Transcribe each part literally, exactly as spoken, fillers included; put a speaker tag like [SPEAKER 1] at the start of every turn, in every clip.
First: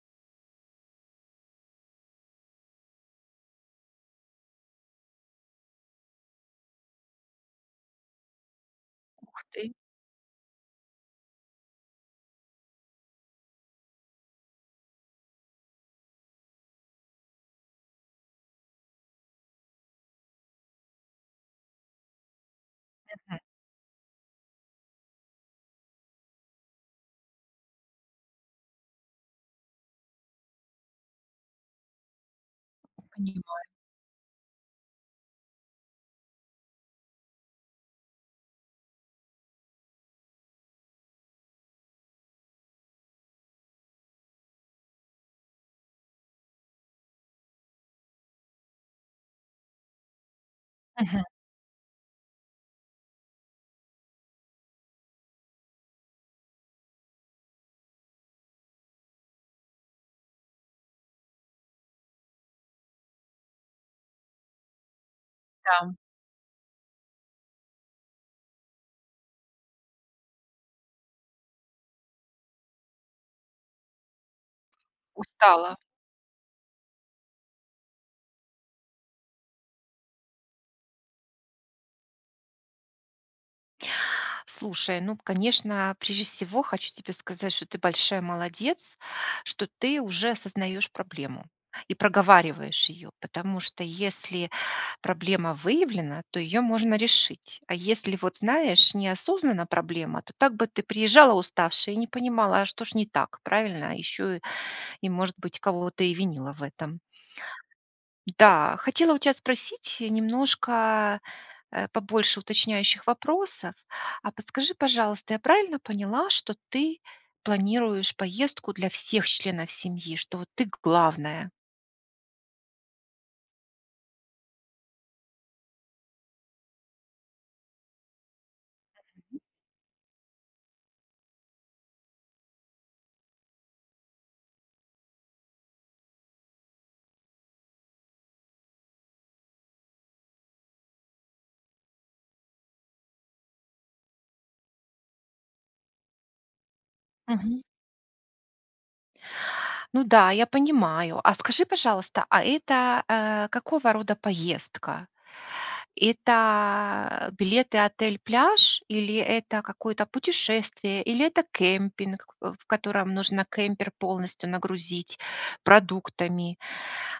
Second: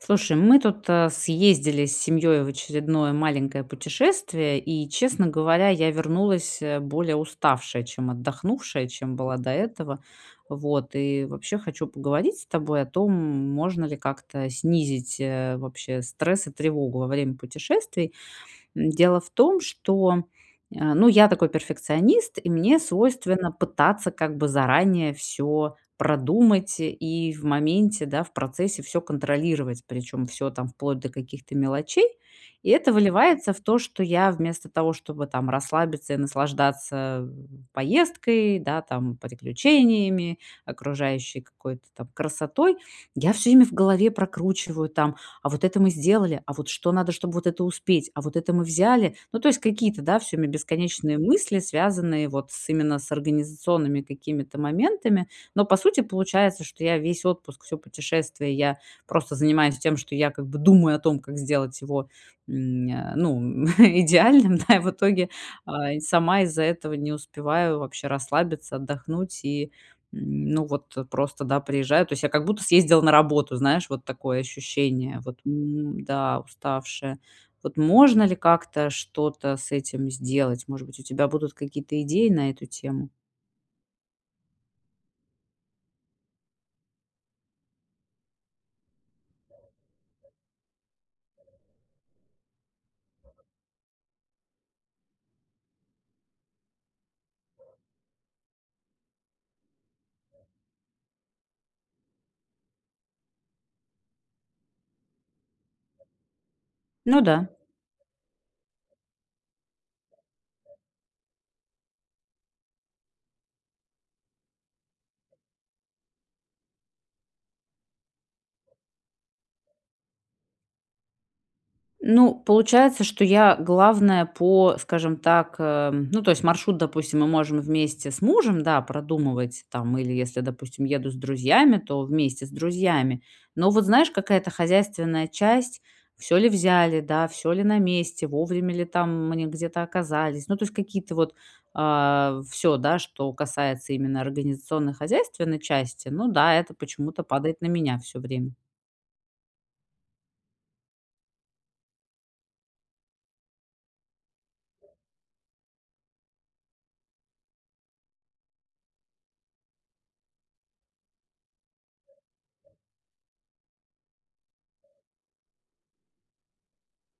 [SPEAKER 1] Слушай, мы тут, э, съездили с семьей в очередное маленькое путешествие, и, честно говоря, я вернулась, э, более уставшая, чем отдохнувшая, чем была
[SPEAKER 2] Ух
[SPEAKER 1] до
[SPEAKER 2] ты.
[SPEAKER 1] этого. Вот и вообще, хочу поговорить с тобой о том, можно ли как-то снизить, э, вообще стресс и тревогу во время путешествий? М, дело в том, что, э, ну я такой перфекционист, и мне
[SPEAKER 2] Мгм.
[SPEAKER 1] свойственно пытаться как бы заранее всё продумать и в моменте, да, в процессе всё контролировать, причем всё там вплоть до каких-то мелочей. И это выливается в
[SPEAKER 2] Понимаю.
[SPEAKER 1] то, что я, вместо того, чтобы там расслабиться и наслаждаться поездкой, да там, приключениями, окружающей какой-то там красотой, я всё время в голове прокручиваю там: "А вот это мы сделали? А вот что надо, чтобы вот это успеть? А вот это мы взяли?". Ну, то есть, какие-то, да, всё время бесконечные
[SPEAKER 2] Мгм.
[SPEAKER 1] мысли, связанные вот с именно с организационными какими-то моментами. Но по сути получается, что я весь отпуск, всё путешествие, я просто занимаюсь тем, что я как бы думаю о том, как сделать его, м, э, ну идеальным, да, и в итоге,
[SPEAKER 2] Да.
[SPEAKER 1] э, и сама из-за этого не успеваю вообще расслабиться, отдохнуть и ну вот просто, да, приезжаю То есть, я как будто съездила на работу. Знаешь, вот такое ощущение: "Вот,
[SPEAKER 2] Устала.
[SPEAKER 1] м, да, уставшая". Вот можно ли как-то, что-то с этим сделать? Может быть, у тебя будут какие-то идеи на эту тему?
[SPEAKER 2] Слушай, ну, конечно, прежде всего хочу тебе сказать, что ты большая молодец, что ты уже осознаешь проблему и проговариваешь её, потому что если проблема выявлена, то её можно решить, а если вот знаешь, не осознана проблема то так бы ты приезжала уставшая и не понимала, а что ж не так, правильно? Еще и может быть кого-то и винила в этом.
[SPEAKER 1] Ну да.
[SPEAKER 2] Да. Хотела у тебя спросить немножко, э, побольше уточняющих вопросов. А подскажи, пожалуйста, я правильно поняла, что ты планируешь поездку для всех членов семьи, что вот ты главная?
[SPEAKER 1] Ну, получается, что я главная по скажем так, э, ну то есть, маршрут, допустим, мы можем вместе с мужем, да, продумывать, там или если, допустим, еду с друзьями, то вместе с друзьями. Но вот знаешь, какая-то хозяйственная часть: всё ли взяли, да, всё ли на месте, вовремя ли там мы н где-то оказались. Ну то есть какие-то вот а, всё да, что касается именно организационно-хозяйственной части. Ну да, это почему-то падает
[SPEAKER 2] Мгм.
[SPEAKER 1] на меня всё время.
[SPEAKER 2] Ну да, я понимаю. А скажи, пожалуйста, а это, э, какого рода поездка? Это билеты-отель-пляж? Или это какое-то путешествие? Или это кемпинг, э, в котором нужно кемпер полностью нагрузить продуктами?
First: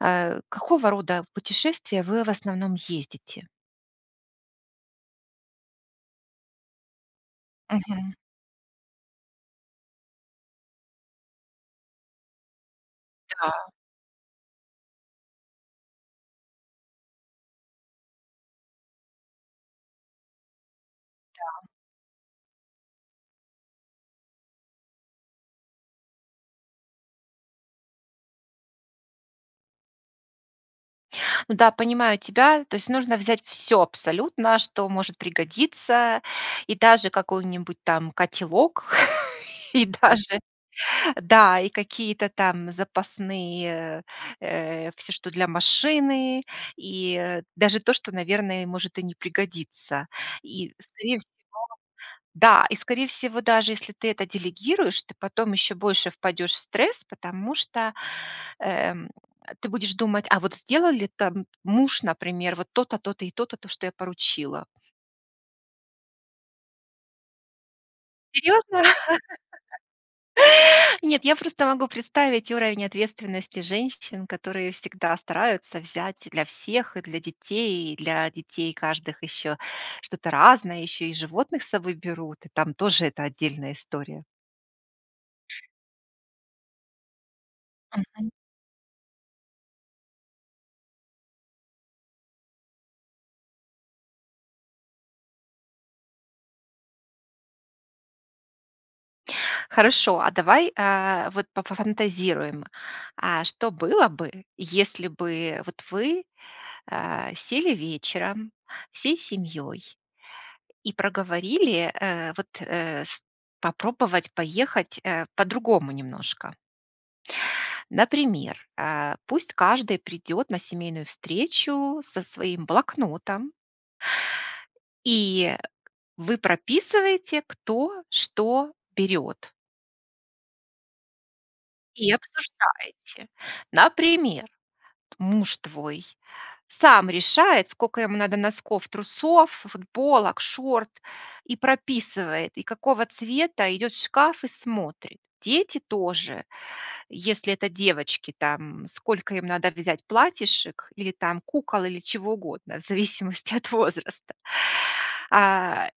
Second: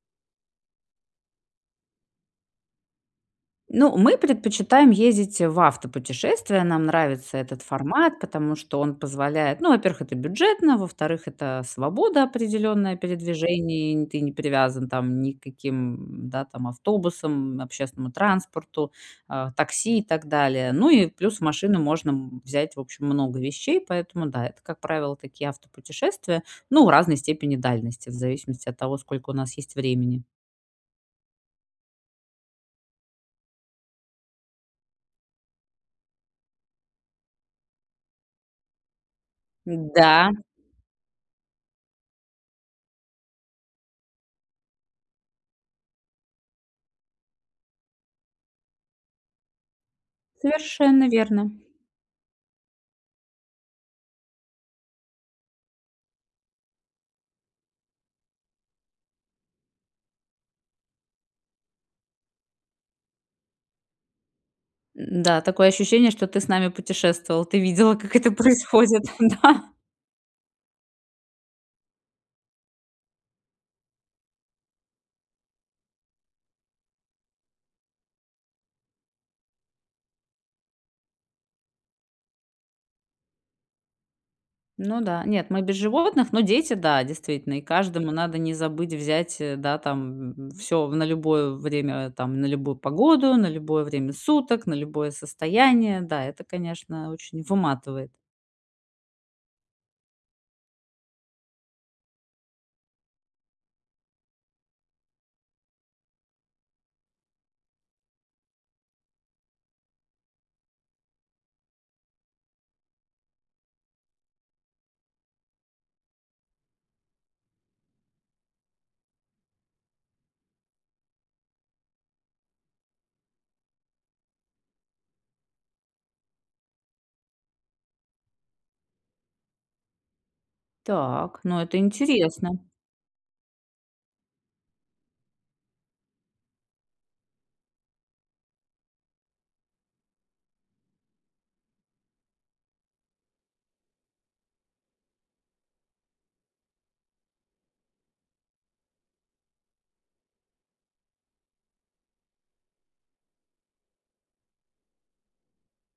[SPEAKER 2] Э, какого рода путешествия вы в основном ездите?
[SPEAKER 1] Ну, мы предпочитаем ездить, в автопутешествия. Нам нравится этот
[SPEAKER 2] Мгм.
[SPEAKER 1] формат, потому что он позволяет ну, во-первых, это бюджетно, во-вторых, это свобода определённая
[SPEAKER 2] Да.
[SPEAKER 1] передвижений н ты не привязан там ни к каким, да, там автобусам, общественному транспорту, э, такси и так далее. Ну и плюс
[SPEAKER 2] Да.
[SPEAKER 1] машины можно взять, в общем, много вещей, поэтому да, это, как правило, такие автопутешествия, но в разной степени дальности, в зависимости от того, сколько у нас есть времени.
[SPEAKER 2] Да, понимаю тебя. То есть нужно взять всё абсолютно, что может пригодиться. И даже какой-нибудь там котелок, и
[SPEAKER 1] Н-да.
[SPEAKER 2] даже, да, и какие-то там запасные э, всё, что для машины, и, э, даже то, что, наверное, может и не пригодиться. И
[SPEAKER 1] Совершенно
[SPEAKER 2] скорее всего
[SPEAKER 1] верно.
[SPEAKER 2] Да, и скорее всего, даже если ты это делегируешь, ты потом еще больше впадешь в стресс, потому что, эм, ты будешь думать: "А вот сделали там муж, например, вот то то, то то и то то, то, что я поручила?"
[SPEAKER 1] Н-да, такое ощущение, что ты с нами путешествовал. Ты видела, как это
[SPEAKER 2] Серьезно?
[SPEAKER 1] происходит, да.
[SPEAKER 2] Нет, я просто могу представить уровень ответственности женщин, которые всегда стараются взять для всех, и для детей и для детей каждых ещё что-то разное, ещё и животных с собой берут. И там тоже это отдельная история.
[SPEAKER 1] Ну да, нет, мы без животных, но дети, да, действительно, и каждому
[SPEAKER 2] Мгм.
[SPEAKER 1] надо не забыть взять, э, да, там, м, всё на любое время, там, на любую погоду, на любое время суток, на любое состояние. Да, это, конечно, очень выматывает.
[SPEAKER 2] Хорошо, а давай, а, вот пофа фантазируем. А что было бы, если бы вот вы, а, сели вечером всей семьей и проговорили, э, вот, э, с попробовать поехать, э, по-другому немножко? Например, а, пусть каждый придет на семейную встречу со своим блокнотом и вы прописываете кто что берёт.
[SPEAKER 1] Так, ну это
[SPEAKER 2] И
[SPEAKER 1] интересно.
[SPEAKER 2] обсуждаете. Например, муж твой сам решает, скока ему надо носков, трусов, ф футболок, шорт, и прописывает, и какого цвета, идет в шкаф и смотрит. Дети тоже. Если это девочки там, сколько им надо взять платьишек или там кукол, или чего угодно в зависимости от возраста, а.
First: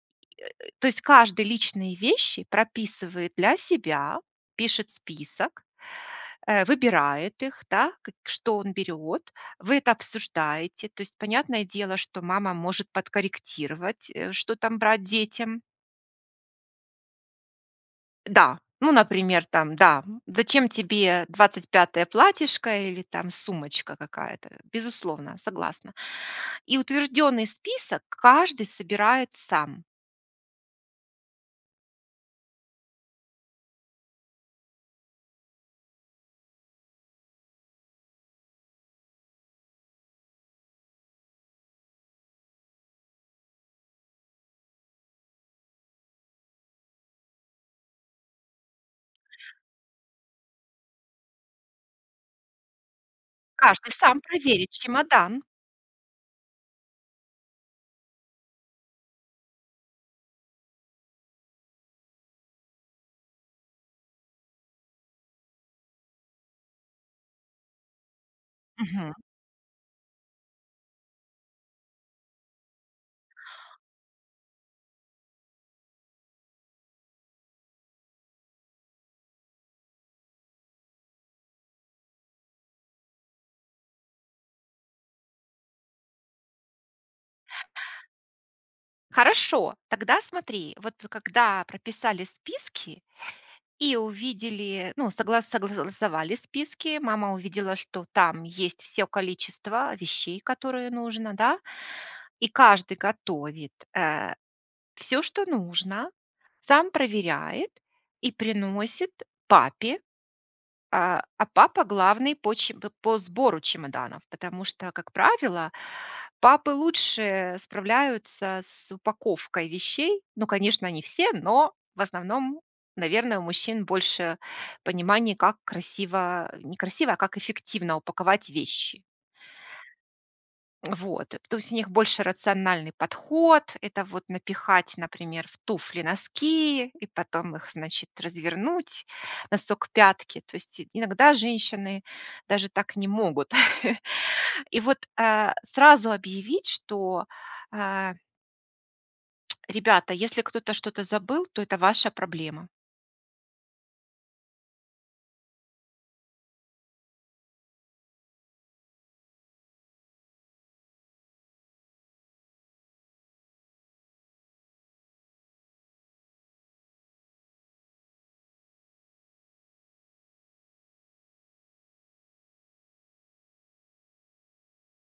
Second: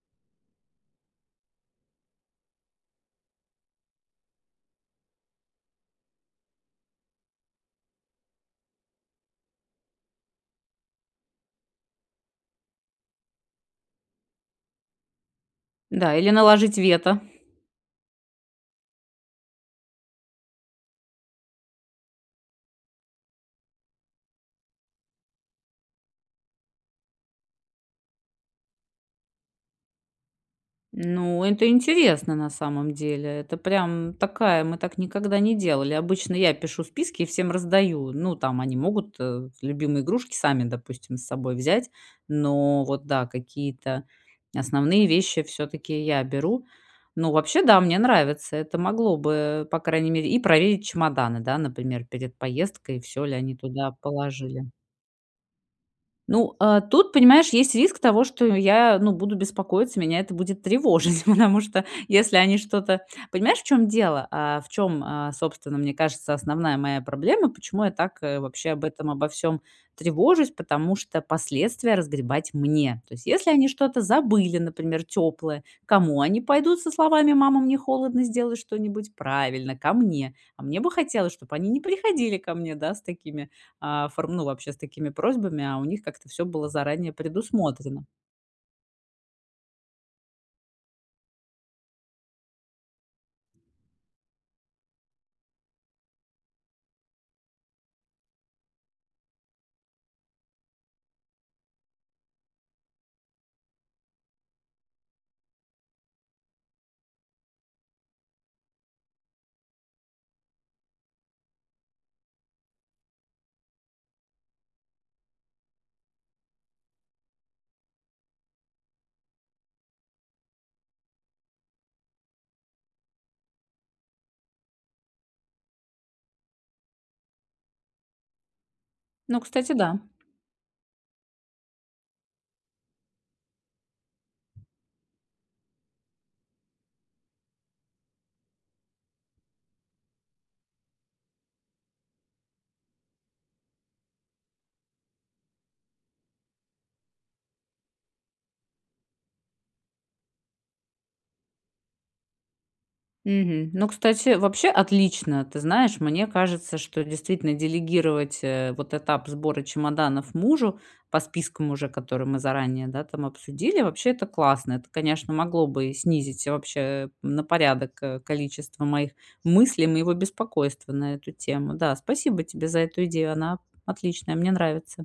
[SPEAKER 2] То есть каждый личные вещи прописывает для себя, пишет список, э, выбирает их, да, к что он берёт. Вы это обсуждаете. То есть, понятное дело, что мама может подкорректировать, э, что там брать детям.
[SPEAKER 1] Да, или наложить вето.
[SPEAKER 2] Да, ну, например, там, да, зачем тебе двадцать пятое платьишко или там сумочка какая-то? Безусловно, согласна. И утвержденный список каждый собирает сам.
[SPEAKER 1] Ну, это интересно, на самом деле. Это прям такая мы так никогда не делали. Обычно я пишу списки и всем раздаю. Ну, там они могут, э, любимые игрушки сами, допустим, с собой взять, но вот, да, какие-то основные вещи всё-таки я беру. Ну, вообще, да, мне нравится. Это могло бы, по крайней мере и проверить чемоданы, да, например, перед поездкой, всё ли они
[SPEAKER 2] Каждый
[SPEAKER 1] туда
[SPEAKER 2] сам проверит
[SPEAKER 1] положили.
[SPEAKER 2] чемодан.
[SPEAKER 1] Ну, а тут, понимаешь, есть риск того, что я, ну, буду беспокоиться, меня это будет тревожить, потому что если они что-то Понимаешь, в чём дело, а, в чём, а, собственно, мне кажется, основная моя проблема, почему я так, э, вообще об этом
[SPEAKER 2] Мгм.
[SPEAKER 1] обо всём тревожусь? Потому что последствия разгребать мне. То есть, если они что-то забыли, например, тёплое, к кому они пойдут со словами: "Мама, мне холодно, сделай что-нибудь." Правильно, ко мне. А мне бы хотелось, чтобы они не приходили ко мне, да, с такими, а форм ну, вообще, с такими просьбами, а у них как-то всё было заранее предусмотрено.
[SPEAKER 2] Хорошо. Тогда, смотри, вот вы когда прописали списки и увидели, ну, согла согласовали списки, мама увидела, что там есть всё количество вещей, которое нужно, да. И каждый готовит, э, всё, что нужно, сам проверяет и приносит папе. А, а папа главный по чем п по сбору чемоданов. Потому что, как правило, папы лучше справляются с упаковкой вещей. Ну, конечно, не все, но, в основном, наверно, у мужчин больше понимания, как красиво не красиво, а как эффективно упаковать вещи.
[SPEAKER 1] Ну, кстати, да.
[SPEAKER 2] Вот. То есть у них больше рациональный подход. Это вот напихать, например, в туфли носки и потом их, значит, развернуть носок к пятке. То есть иногда женщины даже так не могут. И вот, а, сразу объявить, что а Ребята, если кто-то что-то забыл, то это ваша проблема.
[SPEAKER 1] Мгм. Ну, кстати, вообще отлично. Ты знаешь, мне кажется, что, действительно, делегировать, э, вот этап сбора чемоданов мужу по спискам уже, которые мы заранее, да, там, обсудили. Вообще, это классно. Это, конечно, могло бы снизить, вообще, на порядок, э, количество моих мыслей, моего беспокойства на эту тему. Да, спасибо тебе за эту идею. Она отличная, мне нравится.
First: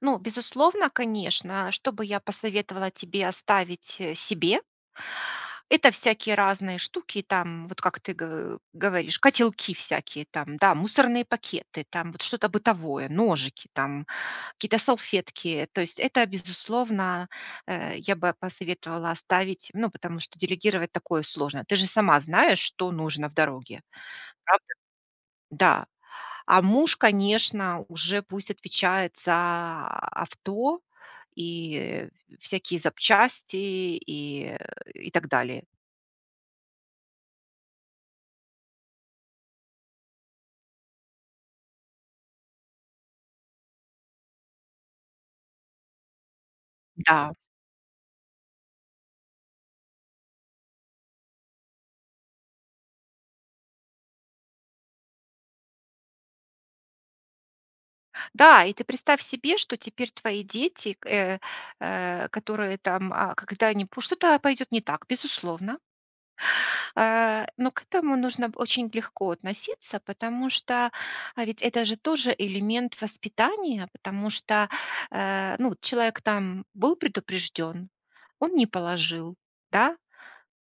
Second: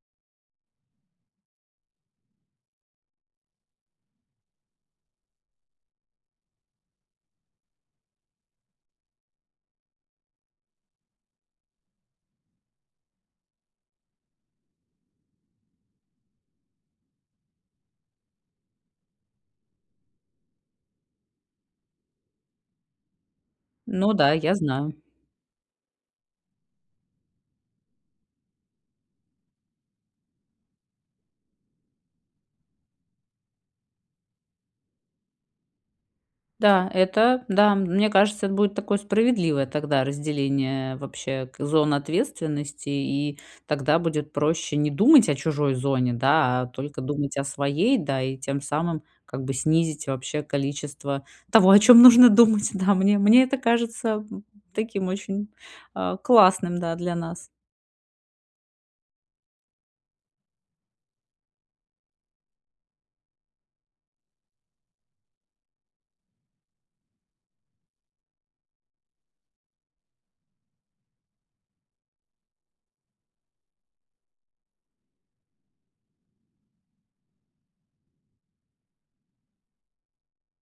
[SPEAKER 2] Ну, безусловно, конечно, что бы я посоветовала тебе оставить, э, себе это всякие разные штуки, там, вот как ты г говоришь, котелки всякие, там, да, мусорные пакеты, там, вот что-то бытовое, ножики, там, какие-то салфетки. То есть, это безусловно, э, я бы посоветовала оставить, ну, потому что делегировать такое сложно. Ты же сама знаешь, что нужно в дороге.
[SPEAKER 1] Ну да, я
[SPEAKER 2] Правда?
[SPEAKER 1] знаю.
[SPEAKER 2] Да. А муж, конечно, уже пусть отвечает за авто и, э, всякие запчасти, и, э, и так далее.
[SPEAKER 1] Да, это да, мне кажется, это будет такое справедливое тогда разделение вообще к зон ответственности, и тогда будет проще не думать о чужой зоне, да, а только
[SPEAKER 2] Да.
[SPEAKER 1] думать о своей, да, и тем самым, как бы, снизить вообще количество того, о чём нужно думать, да. Мне мне это кажется, м, м, таким очень, э, классным, да, для нас.
[SPEAKER 2] Да, и ты представь себе, что теперь твои дети, к э, э, которые там, а, когда они пу что-то пойдет не так, безусловно. Э, но к этому нужно очень легко относиться, потому что, ведь, это же тоже элемент воспитания, потому что, э, ну, человек, там, был предупрежден, он не положил, да,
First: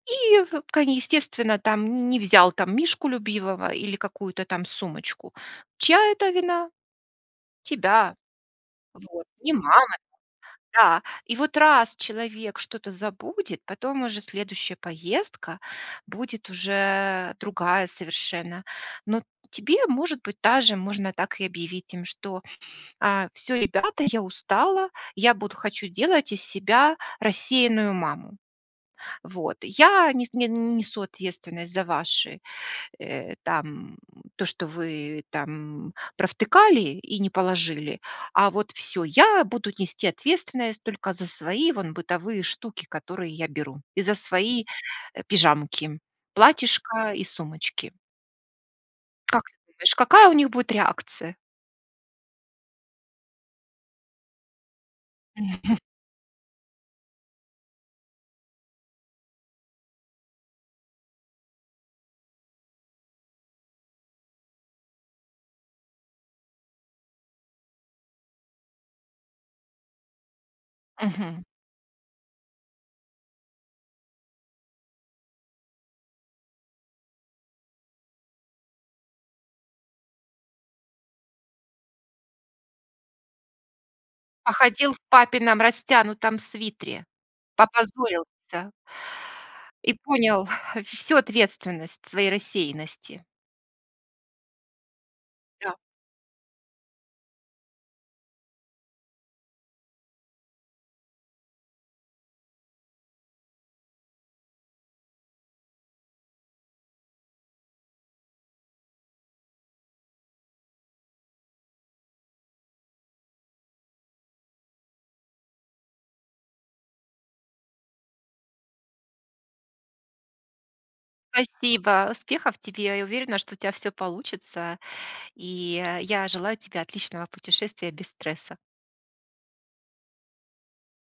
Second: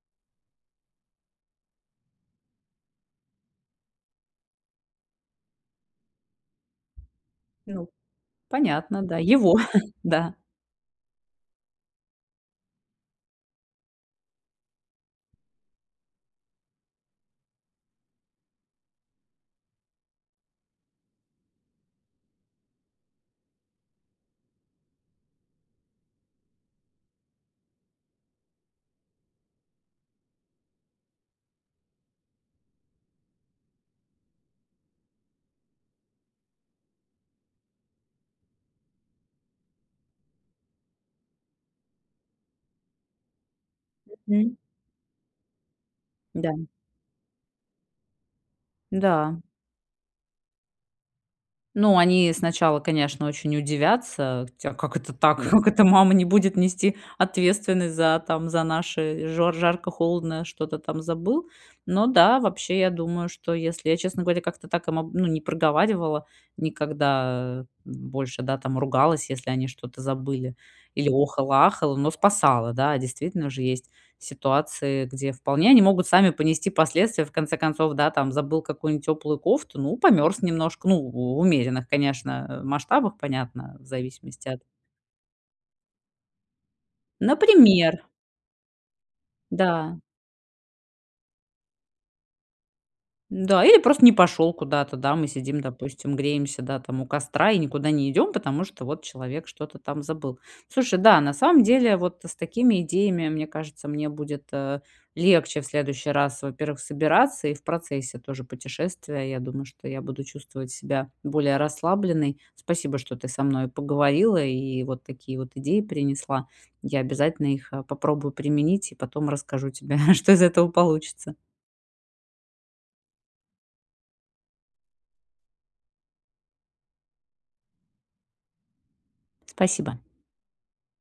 [SPEAKER 2] и, вкани естественно, там, не не взял, там, мишку любимого или какую-то, там, сумочку. Чья это вина?
[SPEAKER 1] Ну.
[SPEAKER 2] Тебя.
[SPEAKER 1] Понятно, да,
[SPEAKER 2] Вот. И
[SPEAKER 1] его.
[SPEAKER 2] мама.
[SPEAKER 1] Да.
[SPEAKER 2] Да. И вот раз человек что-то забудет, потом уже следующая поездка будет уже другая совершенно. Но т тебе может быть даже можно так и объявить им, что, э, всё, ребята, я устала, я буду хочу делать из себя рассеянную маму. Вот, я нес не н несу ответственность за ваши, э, там, м, то, что вы там провтыкали и не положили, а вот всё. Я буду нести ответственность только за свои, вон, бытовые штуки, которые я беру, и за
[SPEAKER 1] Мгм.
[SPEAKER 2] свои, э, пижамки,
[SPEAKER 1] Да.
[SPEAKER 2] платьишко и сумочки. Как
[SPEAKER 1] Да.
[SPEAKER 2] ты думаешь, какая у них будет реакция?
[SPEAKER 1] Ну, они сначала, конечно, очень удивятся: "Тя, а как это так? Как
[SPEAKER 2] Мгм.
[SPEAKER 1] это мама не будет нести ответственность за, там, за наши жор жарко-холодно, что-то там забыл?". Но да, вообще, я думаю, что если я, честно говоря, как-то так, ам, ну, не проговаривала никогда, м, больше, да, там, ругалась, если они что-то забыли, или
[SPEAKER 2] Мгм.
[SPEAKER 1] охала, ахала, но спасала. Да, действительно, же есть ситуации, где вполне они могут сами понести последствия. В конце концов, да, там, забыл какую-нибудь теплую кофту, ну, померз немножко, ну, в умеренных, конечно, масштабах, понятно, в зависимости от
[SPEAKER 2] Походил в папином растянутом свитере.
[SPEAKER 1] Например.
[SPEAKER 2] Попозорился.
[SPEAKER 1] Да.
[SPEAKER 2] И понял всю ответственность своей рассеянности.
[SPEAKER 1] Да или просто не пошёл куда-то, да. Мы сидим,
[SPEAKER 2] Да.
[SPEAKER 1] допустим, греемся, да, там, у костра и никуда не идём, потому что вот человек что-то там забыл. Слушай, да, на самом деле вот с такими идеями, мне кажется, мне будет, э, легче в следующий раз, во-первых, собираться и в процессе тоже путешествия. Я думаю, что я буду чувствовать себя более расслабленной. Спасибо, что ты со мной поговорила и вот такие вот идеи принесла. Я обязательно их, э, попробую применить и потом расскажу тебе, что из этого получится.
[SPEAKER 2] Спасибо. Успехов тебе. Я уверена, что у тебя всё получится и, э, я желаю тебе отличного путешествия без стресса.
[SPEAKER 1] Спасибо.